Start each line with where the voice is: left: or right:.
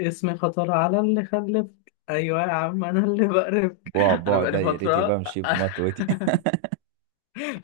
left: اسمي خطر على اللي خلفك. ايوه يا عم انا اللي بقرفك.
right: بعبع
left: انا
right: بعبع
left: بقالي
right: دايرتي
left: فتره.
right: بمشي بمطوتي.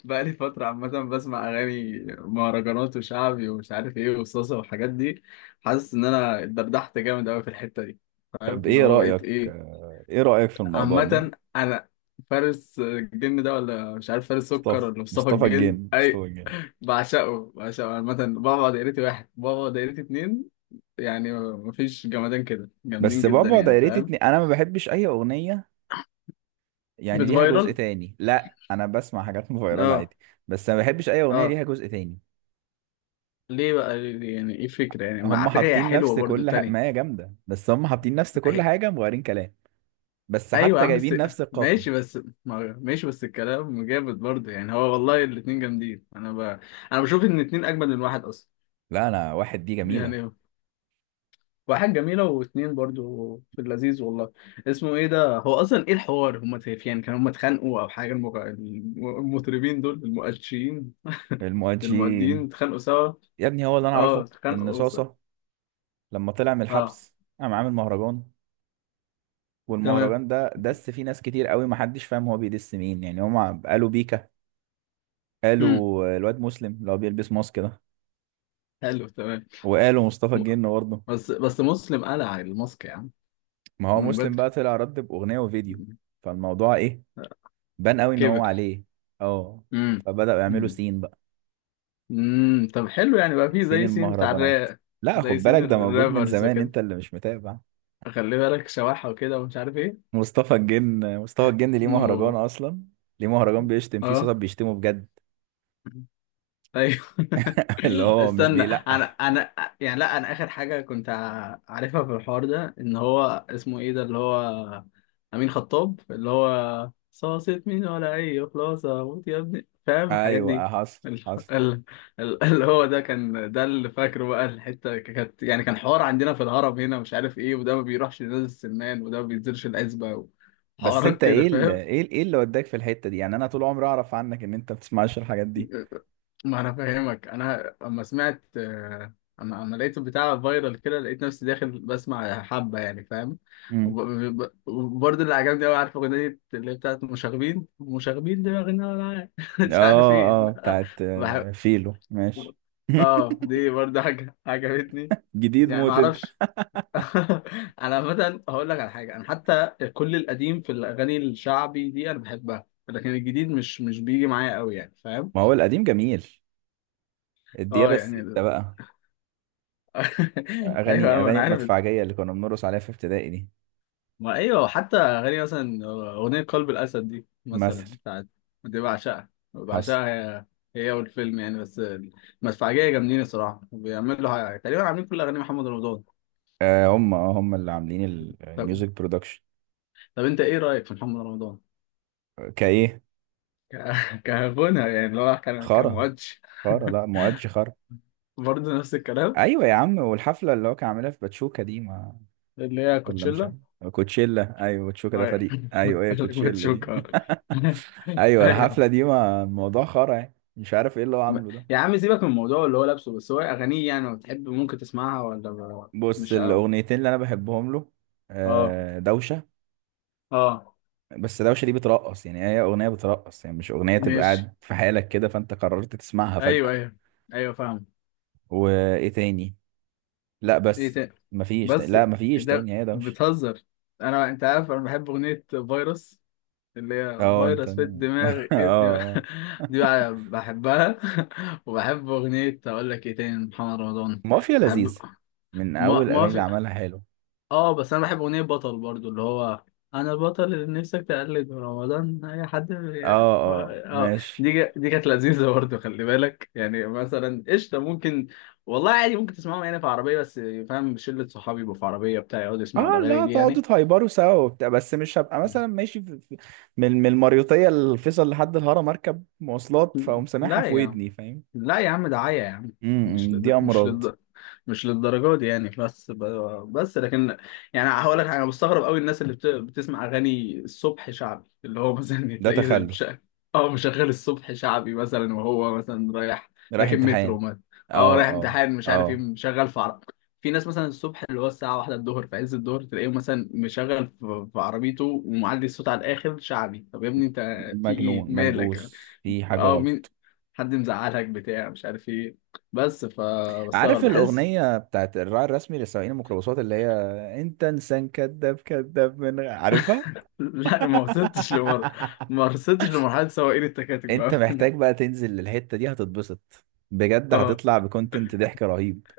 left: بقالي فتره عامه بسمع اغاني مهرجانات وشعبي ومش عارف ايه وصوصه والحاجات دي. حاسس ان انا اتدردحت جامد قوي في الحته دي. فاهم
right: طب
left: اللي
right: ايه
left: هو بقيت
right: رأيك
left: ايه؟
right: ايه رأيك في الموضوع ده؟
left: عامه انا فارس الجن ده ولا مش عارف فارس سكر
right: مصطفى
left: ولا مصطفى
right: مصطفى
left: الجن
right: الجن مصطفى
left: اي.
right: الجن.
left: بعشقه بعشقه عامه، بابا دايرتي واحد، بابا دايرتي اتنين. يعني مفيش جمدان كده، جامدين
right: بس
left: جدا
right: بعبع
left: يعني
right: دايرتي
left: فاهم.
right: اتنين انا ما بحبش اي اغنية يعني ليها جزء
left: بتفايرل.
right: تاني. لا انا بسمع حاجات فيرال
left: اه.
right: عادي، بس ما بحبش اي اغنية
left: اه.
right: ليها جزء تاني.
left: يعني ايه فكرة؟ يعني ما
right: هم
left: على فكرة هي
right: حاطين
left: حلوة
right: نفس
left: برضو
right: ما
left: التانية.
right: هي جامدة، بس هم حاطين نفس كل
left: أهي.
right: حاجة مغيرين كلام. بس
left: ايوه يا
right: حتى
left: عم بس.
right: جايبين نفس القافية.
left: ماشي بس. ماشي بس الكلام جامد برضو. يعني هو والله الاتنين جامدين، انا ب... انا بشوف ان الاتنين اجمل من واحد اصلا.
right: لا انا واحد دي جميلة.
left: يعني واحد جميلة واتنين برضو في اللذيذ والله. اسمه ايه ده هو اصلا؟ ايه الحوار؟ يعني كانوا هم اتخانقوا او حاجة المغ... المطربين دول المؤشرين المؤدين
right: المؤجين،
left: اتخانقوا سوا.
right: يا ابني هو اللي انا
left: اه
right: اعرفه، ان
left: اتخانقوا سوا.
right: صاصة لما طلع من
left: اه.
right: الحبس قام عامل مهرجان،
left: تمام.
right: والمهرجان ده دس فيه ناس كتير قوي ما حدش فاهم هو بيدس مين. يعني هم قالوا بيكا،
left: امم.
right: قالوا الواد مسلم اللي هو بيلبس ماسك ده،
left: حلو تمام.
right: وقالوا مصطفى
left: م-.
right: الجن برضه.
left: بس بس مسلم قلع الماسك يا عم.
right: ما هو
left: من
right: مسلم
left: بدري.
right: بقى طلع رد بأغنية وفيديو، فالموضوع ايه؟ بان قوي ان هو
left: كبر.
right: عليه. اه،
left: امم.
right: فبدأوا يعملوا
left: امم.
right: سين بقى.
left: أمم. طب حلو، يعني بقى فيه
right: سين
left: زي سين بتاع
right: المهرجانات.
left: الراب؟
right: لا
left: زي
right: خد
left: سين
right: بالك ده موجود من
left: الرابرز
right: زمان،
left: وكده.
right: انت اللي مش متابع.
left: خلي بالك شواحة وكده ومش عارف ايه.
right: مصطفى الجن مصطفى الجن ليه مهرجان
left: انه.
right: اصلا؟ ليه مهرجان بيشتم فيه
left: اه.
right: صوت بيشتمه بجد؟
left: ايوه.
right: اللي هو مش
left: استنى انا
right: بيلقح.
left: انا يعني لا انا اخر حاجه كنت عارفها في الحوار ده ان هو اسمه ايه ده اللي هو امين خطاب، اللي هو صاصة مين ولا اي، خلاصه موت يا ابني فاهم الحاجات
right: ايوه،
left: دي.
right: حصل
left: ال-
right: حصل.
left: ال- اللي هو ده كان ده اللي فاكره بقى، الحته كانت يعني كان حوار عندنا في الهرم هنا مش عارف ايه، وده ما بيروحش لنادي السمان، وده ما بينزلش العزبه،
right: بس
left: وحوارات
right: انت
left: كده
right: ايه
left: فاهم.
right: ايه اللي وداك في الحتة دي؟ يعني انا طول عمري اعرف عنك ان انت ما بتسمعش الحاجات دي.
left: ما انا فاهمك، انا اما سمعت اما لقيت البتاع فايرال كده لقيت نفسي داخل بسمع حبه يعني فاهم.
right: امم،
left: وب- ب- ب- وبرضه اللي عجبني قوي، عارف اغنيه اللي هي بتاعت مشاغبين؟ مشاغبين دماغنا ولا مش عارف
right: اه.
left: ايه
right: اه
left: لا.
right: بتاعت
left: بحب.
right: فيلو، ماشي.
left: اه دي برضه حاجه عجبتني.
right: جديد
left: يعني ما
right: موت انت.
left: اعرفش. انا مثلا هقول لك على حاجه، انا حتى كل القديم في الاغاني الشعبي دي انا بحبها، لكن الجديد مش مش بيجي معايا قوي يعني فاهم.
right: ما هو القديم جميل، الديابة
left: اه
right: الستة
left: يعني.
right: بقى.
left: ايوه
right: اغاني
left: أيوة،
right: اغاني
left: انا عارف.
right: المدفعجية اللي كنا بنرقص عليها في ابتدائي دي
left: ما ايوه، حتى اغاني مثلا اغنيه قلب الاسد دي مثلا
right: مثلا.
left: بتاعت. دي بعشقها
right: حصل.
left: بعشقها. هي هي والفيلم يعني، بس المدفعجيه جامدين الصراحه، بيعملوا حاجة. تقريبا عاملين كل اغاني محمد رمضان.
right: آه هم، هم اللي عاملين
left: طب،
right: الميوزك برودكشن.
left: طب انت ايه رايك في محمد رمضان؟
right: كايه.
left: كغنى يعني، اللي هو كان
right: خارة،
left: كمؤدش.
right: خارة. لا مؤدش خارة.
left: برضه نفس الكلام.
right: ايوه يا عم، والحفلة اللي هو كان عاملها في باتشوكا دي، ما
left: اللي هي
right: ولا مش
left: كوتشيلا
right: عارف. كوتشيلا، ايوه. باتشوكا ده
left: ايوه.
right: فريق. ايوه هي كوتشيلا دي.
left: بتشوكها.
right: ايوه الحفله
left: ايوه.
right: دي ما الموضوع خرا، يعني مش عارف ايه اللي هو
left: م-.
right: عامله ده.
left: يا عم سيبك من الموضوع اللي هو لابسه، بس هو اغانيه يعني لو بتحب ممكن تسمعها ولا
right: بص،
left: مش قوي.
right: الاغنيتين اللي انا بحبهم له،
left: اه.
right: دوشه.
left: اه
right: بس دوشه دي بترقص، يعني هي اغنيه بترقص، يعني مش اغنيه تبقى
left: ماشي.
right: قاعد في حالك كده فانت قررت تسمعها
left: ايوه
right: فجاه.
left: ايوه. ايوه فاهم.
right: وايه تاني؟ لا
left: ايه
right: بس.
left: تاني؟
right: مفيش تاني.
left: بس.
right: لا مفيش
left: ده
right: تاني، هي دوشه.
left: بتهزر. انت عارف انا بحب اغنيه فيروس، اللي هي
right: اه انت
left: فيروس
right: اه،
left: في الدماغ ابني. دي بقى بحبها. وبحب اغنيه، اقول لك ايه تاني، محمد رمضان.
right: مافيا
left: بحب.
right: لذيذ من اول
left: ما
right: الاغاني
left: ما
right: اللي
left: في.
right: عملها، حلو.
left: اه بس انا بحب اغنيه بطل برضو، اللي هو انا البطل اللي نفسك تقلد من رمضان، اي حد
right: اه، اه
left: اه
right: ماشي.
left: دي دي كانت لذيذه برضو، خلي بالك. يعني مثلا قشطه ممكن والله عادي، ممكن تسمعهم يعني في عربيه بس فاهم، شله صحابي يبقوا في عربيه بتاع يقعدوا يسمعوا
right: اه
left: الاغاني
right: لا،
left: دي
right: تقعدوا
left: يعني.
right: تهايبروا سوا وبتاع، بس مش هبقى مثلا ماشي من المريوطية الفيصل لحد الهرم اركب مواصلات فاقوم سامعها
left: لا
right: في
left: يعني
right: ودني، فاهم؟
left: لا يا عم، دعاية يا عم.
right: امم،
left: مش
right: دي
left: لد... مش
right: امراض.
left: لد... مش للدرجة دي يعني، بس ب... بس لكن يعني هقول لك حاجة، انا مستغرب قوي الناس اللي بت... بتسمع اغاني الصبح شعبي، اللي هو مثلا
right: ده
left: تلاقيه مش...
right: تخلف.
left: اه مشغل الصبح شعبي مثلا، وهو مثلا رايح
right: رايح
left: راكب مترو
right: امتحان.
left: مثلا. اه رايح
right: اه، اه،
left: امتحان مش عارف ايه
right: اه.
left: مشغل في عرب. في ناس مثلا الصبح اللي هو الساعة واحدة الظهر في عز الظهر، تلاقيه مثلا مشغل في في عربيته ومعلي الصوت على الآخر شعبي. طب يا ابني انت في ايه
right: مجنون
left: مالك؟
right: ملبوس في حاجة
left: اه مين؟
right: غلط.
left: حد مزعلك بتاع مش عارف ايه. بس
right: عارف
left: فبستغرب بحس.
right: الأغنية بتاعت الراعي الرسمي لسواقين الميكروباصات اللي هي، انت انسان كذاب كذاب عارفها؟
left: لا ما وصلتش لمر، ما وصلتش لمرحلة سواقين التكاتك بقى
right: انت
left: هنا.
right: محتاج بقى تنزل للحتة دي هتتبسط، بجد
left: اه
right: هتطلع بكونتنت ضحك رهيب.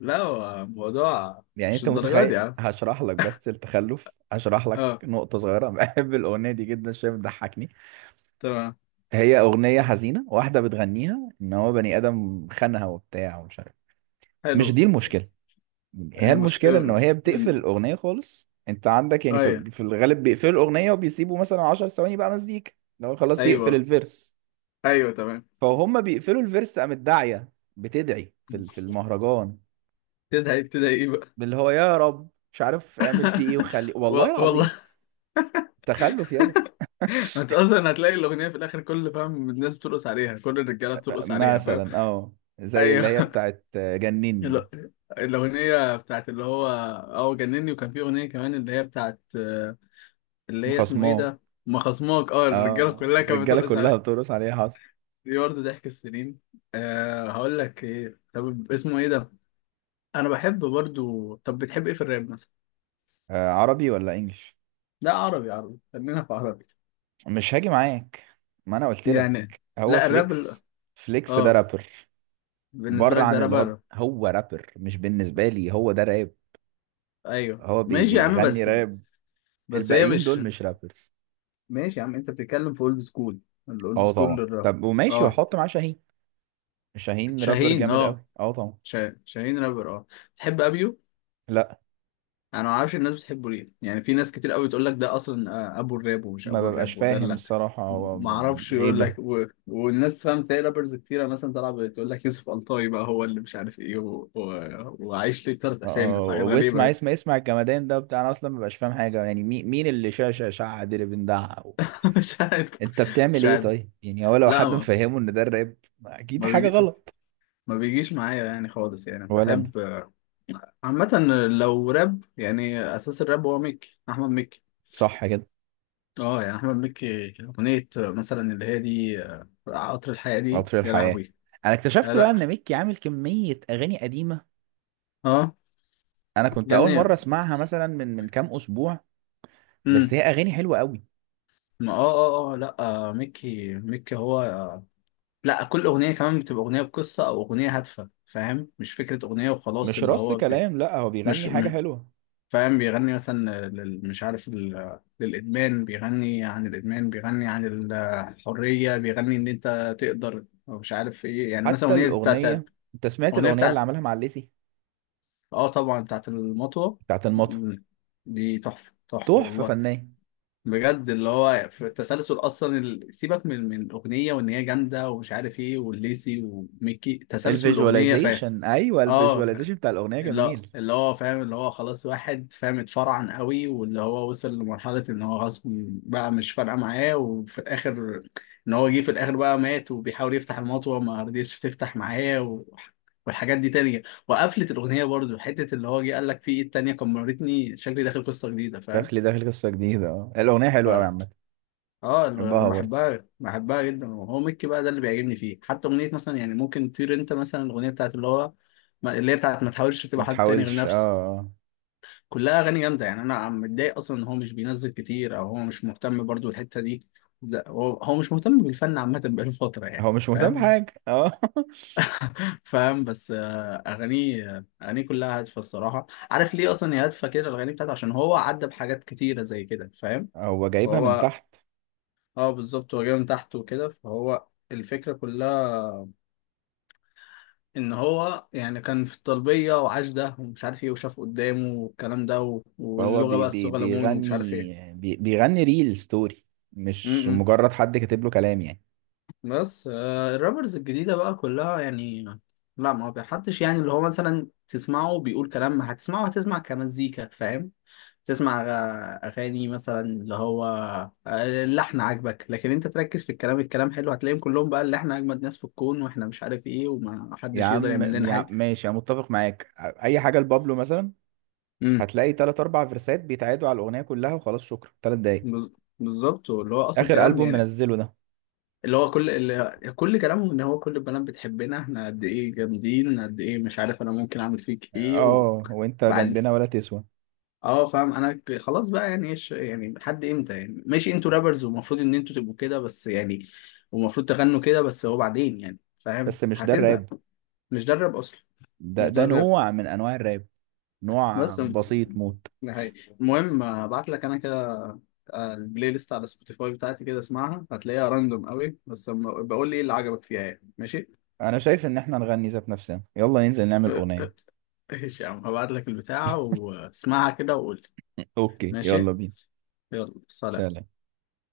left: لا هو الموضوع
right: يعني
left: مش
right: انت
left: الدرجات دي يا
right: متخيل؟
left: عم.
right: هشرح لك بس التخلف، هشرح لك
left: اه.
right: نقطة صغيرة. بحب الأغنية دي جدا، شوية بتضحكني.
left: تمام.
right: هي أغنية حزينة، واحدة بتغنيها إن هو بني آدم خانها وبتاع ومش عارف. مش
left: حلو.
right: دي المشكلة، هي
left: المش
right: المشكلة إن هي بتقفل
left: إن-.
right: الأغنية خالص. انت عندك يعني في
left: ايوه
right: في الغالب بيقفلوا الأغنية وبيسيبوا مثلا 10 ثواني بقى مزيكا، لو خلاص يقفل
left: ايوه.
right: الفيرس.
left: ايوه تمام.
right: فهم بيقفلوا الفيرس، قامت داعية بتدعي في المهرجان،
left: تدعي بتدعي ايه بقى؟
right: اللي هو يا رب مش عارف اعمل فيه ايه، وخلي والله العظيم.
left: والله.
right: تخلف يا ده.
left: انت اصلا هتلاقي الاغنيه في الاخر كل فاهم، الناس بترقص عليها، كل الرجاله بترقص عليها فاهم.
right: مثلا اه، زي اللي هي
left: ايوه.
right: بتاعت جنني دي.
left: ال- الأغنية بتاعت اللي هو اه جنني، وكان في أغنية كمان اللي هي بتاعت اللي هي اسمه ايه
right: خصماه.
left: ده؟ ما خصماك، اه الرجالة
right: اه
left: كلها كانت
right: الرجاله
left: بترقص
right: كلها
left: عليه.
right: بترقص عليها، حصل.
left: دي برضه ضحك السنين. أه هقول لك ايه، طب اسمه ايه ده؟ أنا بحب برضه، طب بتحب ايه في الراب مثلا؟
right: آه، عربي ولا انجلش؟
left: لا عربي عربي، خلينا في عربي.
right: مش هاجي معاك، ما انا قلت لك.
left: يعني
right: هو
left: لا الراب ال-.
right: فليكس، فليكس ده
left: اه
right: رابر.
left: بالنسبة
right: بره
left: لك ده
right: عن
left: راب
right: اللي هو،
left: راب.
right: هو رابر، مش بالنسبه لي، هو ده راب.
left: ايوه
right: هو
left: ماشي يا عم
right: بيغني
left: بس.
right: راب.
left: بس هي
right: الباقيين
left: مش.
right: دول مش رابرز.
left: ماشي يا عم، انت بتتكلم في اولد سكول، الاولد
right: اه
left: سكول
right: طبعا.
left: للراب.
right: طب وماشي
left: اه
right: واحط معاه شاهين. شاهين رابر
left: شاهين
right: جامد
left: اه.
right: قوي، اه طبعا.
left: شاهين رابر اه. تحب ابيو؟
right: لا،
left: انا ما اعرفش الناس بتحبه ليه يعني، في ناس كتير قوي تقول لك ده اصلا ابو الراب ومش
right: ما
left: ابو
right: ببقاش
left: الراب
right: فاهم
left: ودلع.
right: الصراحه، هو
left: ما اعرفش،
right: ايه
left: يقول لك
right: ده؟
left: و... والناس فاهم تلاقي رابرز كتيره مثلا طالعه بتقول لك يوسف ألطاي بقى هو اللي مش عارف ايه و... و... وعايش ليه تلات
right: اه،
left: اسامي وحاجات غريبه
right: واسمع اسمع
left: كده.
right: اسمع الجمدان ده بتاع، انا اصلا ما ببقاش فاهم حاجه، يعني مين اللي شاشه شعد اللي بندعها و...
left: مش عارف.
right: انت بتعمل
left: مش
right: ايه
left: عارف.
right: طيب؟ يعني هو لو
left: لا
right: حد
left: ما
right: مفهمه ان ده الراب، اكيد
left: ما
right: حاجه
left: بيجي...
right: غلط.
left: ما بيجيش معايا يعني خالص، يعني
right: ولا انا.
left: بحب عامة لو راب يعني، أساس الراب هو ميكي، أحمد مكي.
right: صح كده.
left: اه يعني احمد مكي، اغنيه مثلا اللي هي دي قطر الحياه دي
right: قطر
left: يا
right: الحياه،
left: لهوي.
right: انا
left: آه
right: اكتشفت بقى
left: لا.
right: ان ميكي عامل كميه اغاني قديمه،
left: اه.
right: انا كنت اول مره
left: جميل.
right: اسمعها مثلا من كام اسبوع، بس
left: امم.
right: هي اغاني حلوه قوي.
left: ما اه. اه اه لا. مكي مكي هو لا كل اغنيه كمان بتبقى اغنيه بقصه او اغنيه هادفه فاهم، مش فكره اغنيه وخلاص
right: مش
left: اللي
right: رص
left: هو بي...
right: كلام، لا هو
left: مش
right: بيغني حاجة
left: م...
right: حلوة.
left: فاهم، بيغني مثلا لل... مش عارف ال... للادمان، بيغني عن الادمان، بيغني عن الحريه، بيغني ان انت تقدر أو مش عارف ايه، يعني مثلا
right: حتى
left: اغنيه بتاعت،
right: الأغنية، أنت سمعت
left: اغنيه
right: الأغنية اللي
left: بتاعت
right: عملها مع الليسي؟
left: اه طبعا بتاعت المطوة.
right: بتاعت المطو،
left: مم. دي تحفة تحفة
right: تحفة
left: والله،
right: فنية.
left: بجد اللي هو في التسلسل اصلا ال-، سيبك من من الاغنية وان هي جامدة ومش عارف ايه، والليسي وميكي تسلسل الاغنية فاهم.
right: الفيجواليزيشن، أيوة
left: اه
right: الفيجواليزيشن بتاع الأغنية
left: اللي
right: جميل.
left: اللي هو فاهم، اللي هو خلاص واحد فاهم اتفرعن قوي، واللي هو وصل لمرحلة ان هو خلاص بقى مش فارقة معاه، وفي الاخر ان هو جه في الاخر بقى مات وبيحاول يفتح الموت وما رضيتش تفتح معاه و... والحاجات دي تانية. وقفلت الأغنية برضو حتة اللي هو جه قال لك في إيد تانية كمرتني شكلي داخل قصة جديدة فاهم.
right: شكلي داخل قصة جديدة، اه الأغنية حلوة أوي
left: فا
right: عامة.
left: اه اللي
right: بحبها
left: أنا
right: برضه.
left: بحبها بحبها جدا، وهو ميكي بقى ده اللي بيعجبني فيه، حتى أغنية مثلا يعني ممكن تطير أنت مثلا، الأغنية بتاعت اللي هو اللي هي بتاعت ما تحاولش
right: ما
left: تبقى حد تاني غير
right: تحاولش، اه،
left: نفسك. كلها اغاني جامده، يعني انا عم متضايق اصلا ان هو مش بينزل كتير، او هو مش مهتم برضو الحته دي. لا هو هو مش مهتم بالفن عامه، بقاله فتره يعني
right: هو مش مهتم
left: فاهم.
right: بحاجة، اه.
left: فاهم بس اغانيه اغانيه كلها هادفه الصراحه، عارف ليه اصلا هي هادفه كده الاغاني بتاعته؟ عشان هو عدى بحاجات كتيره زي كده فاهم.
right: هو جايبها من
left: فهو
right: تحت.
left: اه بالظبط، هو جاي من تحت وكده، فهو الفكره كلها ان هو يعني كان في الطلبيه وعاش ده ومش عارف ايه، وشاف قدامه والكلام ده
right: فهو
left: واللغه
right: بي
left: بقى
right: بي
left: الصغلمون ومش عارف
right: بيغني بي بيغني ريل ستوري، مش
left: ايه.
right: مجرد حد كاتب له كلام يعني.
left: بس الرابرز الجديدة بقى كلها يعني، لا ما بحدش، يعني اللي هو مثلا تسمعه بيقول كلام، ما هتسمعه هتسمع كمزيكا فاهم. تسمع أغاني مثلا اللي هو آه، اللحن عاجبك، لكن أنت تركز في الكلام، الكلام حلو، هتلاقيهم كلهم بقى اللي إحنا أجمد ناس في الكون وإحنا مش عارف إيه وما
right: يا
left: حدش يقدر
right: عم
left: يعمل لنا
right: يا
left: حاجة.
right: عم ماشي، انا متفق معاك. اي حاجه لبابلو مثلا،
left: امم.
right: هتلاقي تلات أربع فيرسات بيتعادوا على الأغنية كلها، وخلاص شكرا، تلات دقايق.
left: بز- بالظبط، اللي هو أصلا
right: آخر
left: كلام
right: ألبوم
left: يعني،
right: منزله ده،
left: اللي هو كل اللي كل كلامهم إن هو كل البنات بتحبنا، إحنا قد إيه جامدين قد إيه مش عارف، أنا ممكن أعمل فيك إيه و...
right: اه وانت جنبنا
left: بعد
right: ولا تسوى.
left: اه فاهم انا خلاص بقى يعني ايش يعني لحد امتى يعني، ماشي انتوا رابرز ومفروض ان انتوا تبقوا كده بس، يعني ومفروض تغنوا كده بس، هو بعدين يعني فاهم
right: بس مش ده
left: هتزهق.
right: الراب،
left: مش ده الراب اصلا.
right: ده
left: مش ده
right: ده
left: الراب.
right: نوع من أنواع الراب، نوع
left: بس م-.
right: بسيط موت.
left: ده حقيقي. المهم ابعت لك انا كده البلاي ليست على سبوتيفاي بتاعتي كده اسمعها، هتلاقيها راندوم قوي بس أما-. بقول لي ايه اللي عجبك فيها يعني، ماشي.
right: أنا شايف إن احنا نغني ذات نفسنا، يلا ننزل نعمل أغنية.
left: ماشي يا عم، هبعت لك البتاعة واسمعها كده وقول لي.
right: أوكي،
left: ماشي.
right: يلا بينا.
left: يلا سلام.
right: سلام.